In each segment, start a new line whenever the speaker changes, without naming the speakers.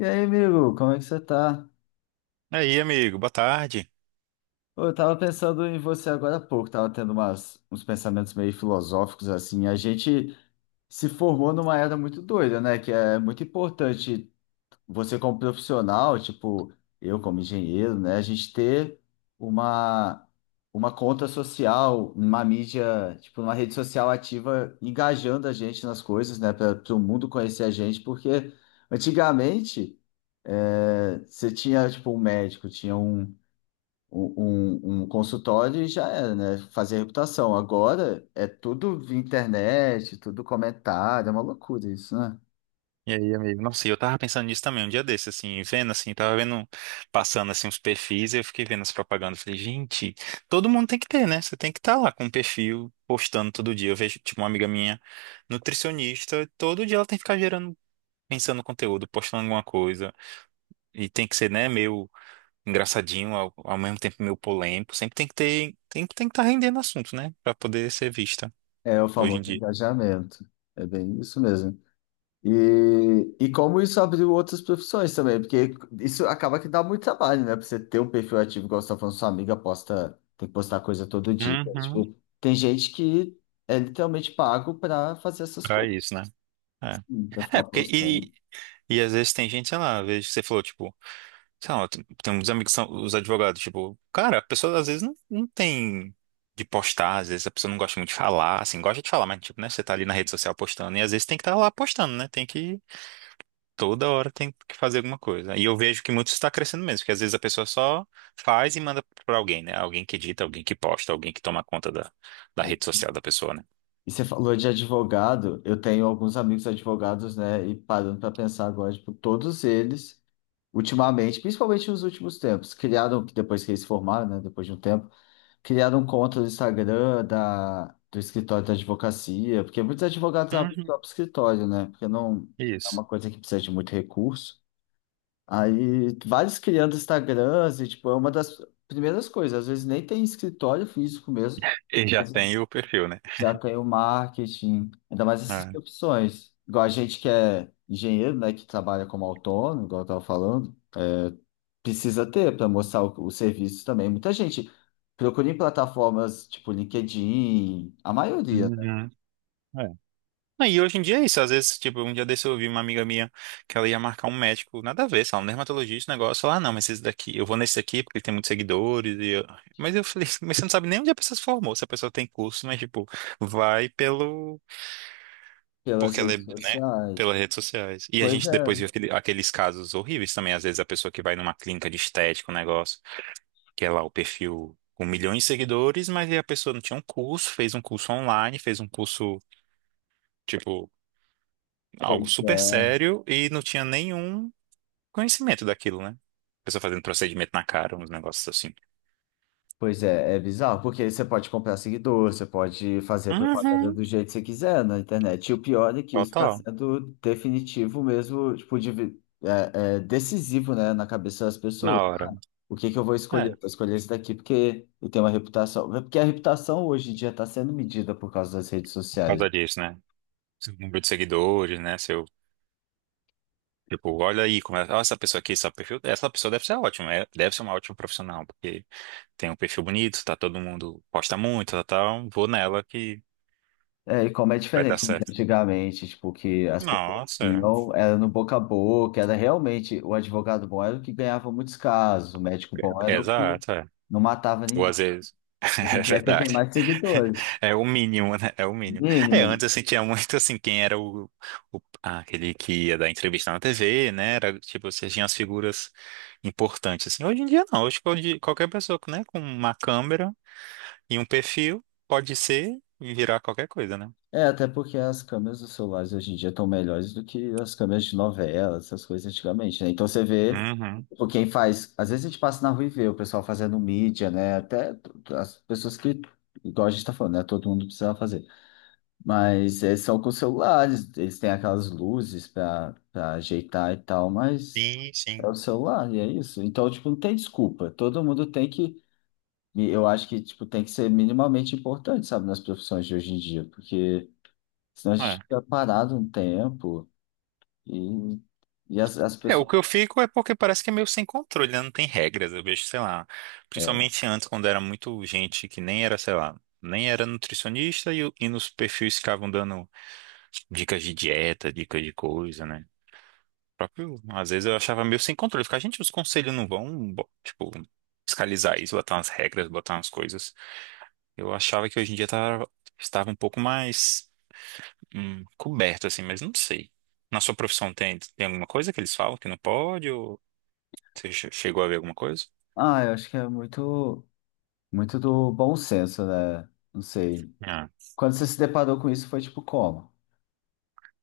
E aí, amigo, como é que você tá?
E aí, amigo, boa tarde.
Ô, eu tava pensando em você agora há pouco, tava tendo uns pensamentos meio filosóficos assim. A gente se formou numa era muito doida, né? Que é muito importante você como profissional, tipo, eu como engenheiro, né? A gente ter uma, uma conta social, uma mídia, tipo, uma rede social ativa, engajando a gente nas coisas, né? Para o mundo conhecer a gente, porque antigamente. É, você tinha, tipo, um médico, tinha um, um consultório e já era, né? Fazer reputação. Agora é tudo via internet, tudo comentário, é uma loucura isso, né?
E aí, amigo? Nossa, e eu tava pensando nisso também um dia desse, assim, vendo assim, passando assim uns perfis e eu fiquei vendo as propagandas. Falei, gente, todo mundo tem que ter, né? Você tem que estar lá com um perfil, postando todo dia. Eu vejo, tipo, uma amiga minha, nutricionista, todo dia ela tem que ficar gerando, pensando conteúdo, postando alguma coisa. E tem que ser, né, meio engraçadinho, ao mesmo tempo meio polêmico. Sempre tem que ter, tem que estar rendendo assunto, né? Pra poder ser vista
É o
hoje em
famoso
dia.
engajamento. É bem isso mesmo. E como isso abriu outras profissões também, porque isso acaba que dá muito trabalho, né? Pra você ter um perfil ativo, igual você tá falando, sua amiga posta, tem que postar coisa todo dia.
Uhum.
Tipo, tem gente que é literalmente pago para fazer essas
Pra
coisas,
isso, né? É,
para
É,
ficar
porque
postando.
e e às vezes tem gente, sei lá, às vezes você falou, tipo, sei lá, tem uns amigos que são os advogados, tipo, cara, a pessoa às vezes não tem de postar, às vezes a pessoa não gosta muito de falar, assim, gosta de falar, mas, tipo, né, você tá ali na rede social postando, e às vezes tem que estar lá postando, né, tem que, toda hora tem que fazer alguma coisa. E eu vejo que muito está crescendo mesmo, porque às vezes a pessoa só faz e manda pra alguém, né, alguém que edita, alguém que posta, alguém que toma conta da rede social da pessoa, né.
E você falou de advogado, eu tenho alguns amigos advogados, né? E parando para pensar agora, tipo, todos eles, ultimamente, principalmente nos últimos tempos, criaram, depois que eles se formaram, né? Depois de um tempo, criaram um conta do Instagram do escritório da advocacia, porque muitos advogados abrem o
Uhum.
próprio escritório, né? Porque não é
Isso.
uma coisa que precisa de muito recurso. Aí, vários criando Instagrams, e, tipo, é uma das primeiras coisas, às vezes nem tem escritório físico mesmo.
E já tem o perfil, né?
Já tem o marketing, ainda mais essas
Ah.
profissões. Igual a gente que é engenheiro, né, que trabalha como autônomo, igual eu estava falando, precisa ter para mostrar o serviço também. Muita gente procura em plataformas tipo LinkedIn, a maioria, né,
Uhum. Ah, e hoje em dia é isso. Às vezes, tipo, um dia desse eu vi uma amiga minha que ela ia marcar um médico, nada a ver, sei lá, um dermatologista, um negócio. Ela, ah, não, mas esse daqui, eu vou nesse daqui porque ele tem muitos seguidores. E eu... Mas eu falei, mas você não sabe nem onde a pessoa se formou, se a pessoa tem curso, mas, tipo, vai pelo.
pelas
Porque ela é,
redes
né?
sociais.
Pelas redes sociais. E a
Pois
gente
é,
depois viu aqueles casos horríveis também. Às vezes a pessoa que vai numa clínica de estética, um negócio, que é lá o perfil com milhões de seguidores, mas aí a pessoa não tinha um curso, fez um curso online, fez um curso. Tipo algo
pois
super
é.
sério e não tinha nenhum conhecimento daquilo, né? Pessoa fazendo procedimento na cara, uns negócios assim.
Pois é, é bizarro, porque você pode comprar seguidor, você pode fazer propaganda
Uhum.
do jeito que você quiser na internet. E o pior é que isso está
Total,
sendo definitivo mesmo, tipo, é, é decisivo, né, na cabeça das
na
pessoas.
hora.
O que que eu vou
É,
escolher? Vou escolher esse daqui porque eu tenho uma reputação. Porque a reputação hoje em dia está sendo medida por causa das redes
por
sociais.
causa disso, né? Seu número de seguidores, né? Seu, tipo, olha aí como é, ó, essa pessoa aqui, esse perfil, essa pessoa deve ser ótima, deve ser uma ótima profissional, porque tem um perfil bonito, tá todo mundo posta muito, tal, tal, vou nela que
É, e como é
vai dar
diferente de
certo.
antigamente, tipo, que as pessoas
Nossa,
tinham, era no boca a boca, era realmente, o advogado bom era o que ganhava muitos casos, o médico bom
é.
era o que
Exato, é.
não matava
Ou
ninguém.
às vezes.
Hoje
É
em dia é quem tem
verdade.
mais seguidores,
É o mínimo, né? É o mínimo. É,
mínimo.
antes eu sentia muito assim, quem era o, ah, aquele que ia dar entrevista na TV, né? Era tipo, você tinha as figuras importantes, assim. Hoje em dia não, hoje qualquer pessoa, né, com uma câmera e um perfil pode ser e virar qualquer coisa, né?
É, até porque as câmeras dos celulares hoje em dia estão melhores do que as câmeras de novela, essas coisas antigamente, né? Então você vê,
Uhum.
tipo, quem faz, às vezes a gente passa na rua e vê o pessoal fazendo mídia, né? As pessoas que, igual a gente tá falando, né? Todo mundo precisava fazer. Mas é só com celulares, eles têm aquelas luzes para ajeitar e tal, mas
Sim,
é
sim.
o celular e é isso. Então, tipo, não tem desculpa. Todo mundo tem que, eu acho que, tipo, tem que ser minimamente importante, sabe, nas profissões de hoje em dia, porque senão a gente fica parado um tempo e, e as
É, o
pessoas.
que eu fico é porque parece que é meio sem controle, né? Não tem regras. Eu vejo, sei lá,
É.
principalmente antes, quando era muito gente que nem era, sei lá, nem era nutricionista e, e nos perfis ficavam dando dicas de dieta, dicas de coisa, né? Próprio, às vezes eu achava meio sem controle. Ficar, gente, os conselhos não vão, tipo, fiscalizar isso, botar umas regras, botar umas coisas. Eu achava que hoje em dia tava, estava um pouco mais coberto, assim, mas não sei. Na sua profissão tem alguma coisa que eles falam que não pode. Chegou a ver alguma coisa?
Ah, eu acho que é muito do bom senso, né? Não sei.
Ah.
Quando você se deparou com isso, foi tipo como?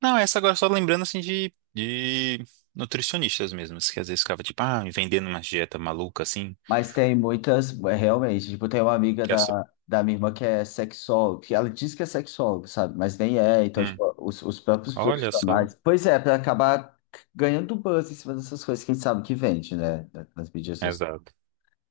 Não, essa agora só lembrando assim de nutricionistas mesmo, que às vezes ficava tipo, ah, vendendo uma dieta maluca assim.
Mas tem muitas, é, realmente, tipo, tem uma amiga
Que é só.
da minha irmã que é sexóloga, que ela diz que é sexóloga, sabe? Mas nem é, então,
Hum,
tipo, os próprios
olha só.
profissionais. Pois é, para acabar ganhando buzz em cima dessas coisas, quem sabe que vende, né? Nas mídias sociais.
Exato.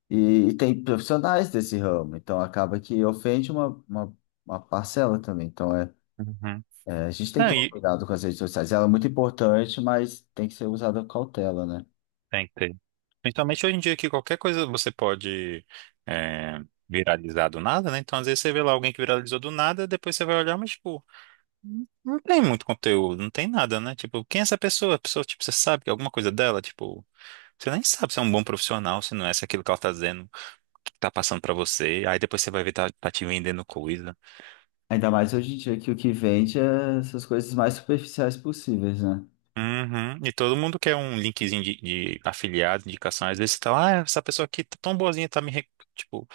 E tem profissionais desse ramo, então acaba que ofende uma parcela também. Então,
Uhum.
é, a gente tem
Não,
que tomar
e
cuidado com as redes sociais. Ela é muito importante, mas tem que ser usada com cautela, né?
tem que ter. Principalmente hoje em dia que qualquer coisa você pode, é, viralizar do nada, né? Então às vezes você vê lá alguém que viralizou do nada, depois você vai olhar, mas tipo, não tem muito conteúdo, não tem nada, né? Tipo, quem é essa pessoa? A pessoa, tipo, você sabe alguma coisa dela, tipo. Você nem sabe se é um bom profissional, se não é, se é aquilo que ela tá dizendo, que tá passando pra você. Aí depois você vai ver tá, tá te vendendo coisa.
Ainda mais hoje em dia que o que vende é essas coisas mais superficiais possíveis, né?
Uhum. E todo mundo quer um linkzinho de afiliado, indicação. Às vezes você tá lá, ah, essa pessoa aqui tá tão boazinha, tipo,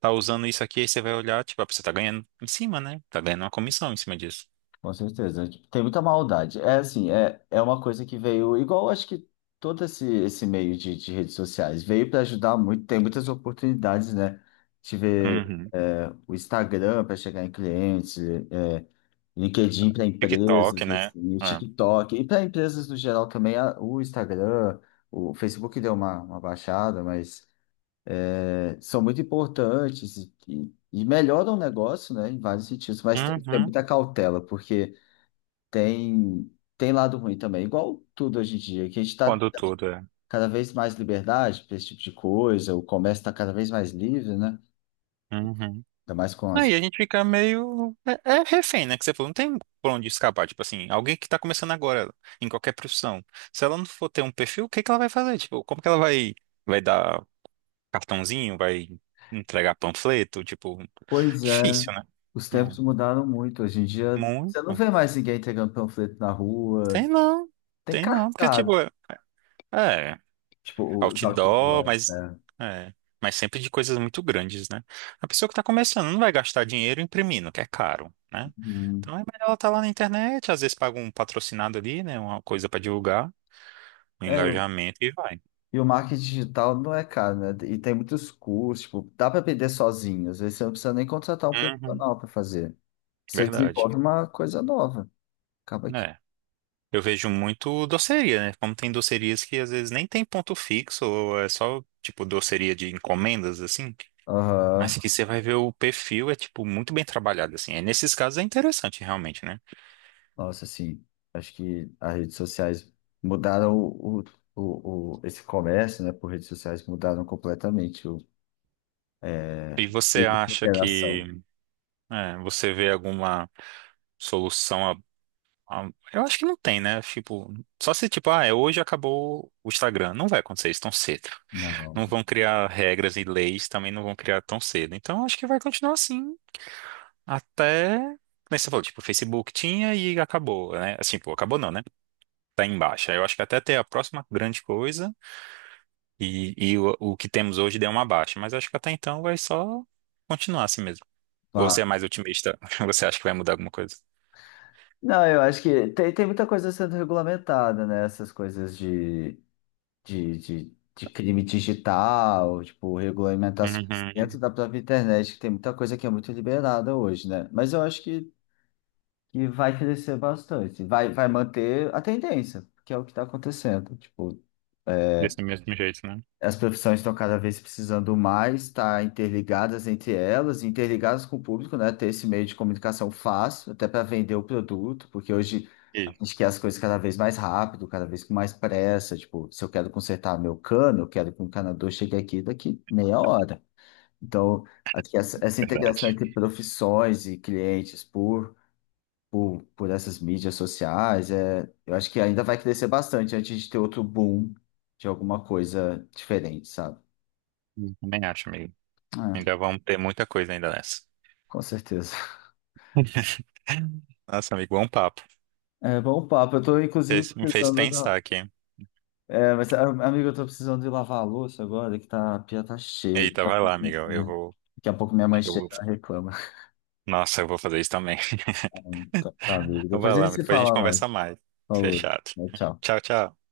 tá usando isso aqui, aí você vai olhar, tipo, a pessoa tá ganhando em cima, né? Tá ganhando uma comissão em cima disso.
Com certeza. Tipo, tem muita maldade. É assim, é uma coisa que veio, igual acho que todo esse meio de redes sociais, veio para ajudar muito, tem muitas oportunidades, né? De
Uhum.
é, o Instagram para chegar em clientes, é, LinkedIn para
TikTok,
empresas,
né?
assim, o
É.
TikTok, e para empresas no geral também, o Instagram, o Facebook deu uma baixada, mas. É, são muito importantes e melhoram o negócio, né, em vários sentidos, mas tem que ter
Uhum.
muita cautela, porque tem, tem lado ruim também, igual tudo hoje em dia, que a gente está
Quando tudo é.
cada vez mais liberdade para esse tipo de coisa, o comércio está cada vez mais livre, né?
Uhum.
Ainda mais com as.
Aí a gente fica meio. É, é refém, né? Que você falou, não tem por onde escapar. Tipo assim, alguém que tá começando agora, em qualquer profissão. Se ela não for ter um perfil, o que que ela vai fazer? Tipo, como que ela vai, vai dar cartãozinho? Vai entregar panfleto? Tipo,
Pois é,
difícil, né?
os
Não.
tempos mudaram muito. Hoje em dia, você não
Muito.
vê mais ninguém entregando panfleto na rua,
Tem não.
tem
Tem não. Porque,
cartaz,
tipo, é.
tipo, os
Outdoor,
outdoors,
mas
né?
é, mas sempre de coisas muito grandes, né? A pessoa que está começando não vai gastar dinheiro imprimindo, que é caro, né?
Uhum.
Então é melhor ela estar lá na internet, às vezes paga um patrocinado ali, né? Uma coisa para divulgar, um
É,
engajamento e vai.
e o marketing digital não é caro, né? E tem muitos cursos, tipo, dá para aprender sozinho. Às vezes você não precisa nem contratar um
Uhum,
profissional para fazer. Você
verdade.
desenvolve uma coisa nova. Acaba aqui.
É. Eu vejo muito doceria, né? Como tem docerias que às vezes nem tem ponto fixo, ou é só tipo doceria de encomendas, assim. Mas
Aham.
que você vai ver o perfil é tipo muito bem trabalhado, assim. Aí, nesses casos é interessante realmente, né?
Nossa, assim, acho que as redes sociais mudaram esse comércio, né? Por redes sociais mudaram completamente o, é,
E
a
você acha que
interação.
é, você vê alguma solução eu acho que não tem, né? Tipo, só se tipo, ah, é hoje acabou o Instagram. Não vai acontecer isso tão cedo.
Não.
Não vão criar regras e leis, também não vão criar tão cedo. Então acho que vai continuar assim até. Como você falou, tipo, o Facebook tinha e acabou, né? Assim, pô, acabou não, né? Tá em baixa. Eu acho que até ter a próxima grande coisa e o que temos hoje deu uma baixa. Mas acho que até então vai só continuar assim mesmo. Ou você
Pá.
é mais otimista? Você acha que vai mudar alguma coisa?
Não, eu acho que tem, tem muita coisa sendo regulamentada, né? Essas coisas de crime digital, tipo, regulamentações dentro
Uhum.
da própria internet, que tem muita coisa que é muito liberada hoje, né? Mas eu acho que vai crescer bastante, vai, vai manter a tendência, que é o que está acontecendo. Tipo,
Desse mesmo jeito, né?
as profissões estão cada vez precisando mais estar interligadas entre elas, interligadas com o público, né? Ter esse meio de comunicação fácil, até para vender o produto, porque hoje a
Ih,
gente quer as coisas cada vez mais rápido, cada vez com mais pressa. Tipo, se eu quero consertar meu cano, eu quero que o encanador chegue aqui daqui meia hora. Então, acho que essa integração
verdade.
entre profissões e clientes por essas mídias sociais, é, eu acho que ainda vai crescer bastante antes de ter outro boom de alguma coisa diferente, sabe?
Também acho, amigo.
É,
Ainda vamos ter muita coisa ainda nessa.
com certeza.
Nossa, amigo, bom papo.
É bom papo. Eu tô, inclusive,
Me fez
precisando da...
pensar aqui.
É, mas, amigo, eu tô precisando de lavar a louça agora, que tá, a pia tá cheia.
Eita,
Daqui a
vai
pouco,
lá, amiga. Eu
é,
vou.
daqui a pouco minha
acho
mãe
que eu
chega
vou-
e reclama.
Nossa, eu vou fazer isso também.
Então, tá, amigo.
Então vai
Depois a
lá,
gente
amigo.
se
Depois a gente
fala mais.
conversa mais.
Falou.
Fechado.
Tchau.
Tchau, tchau.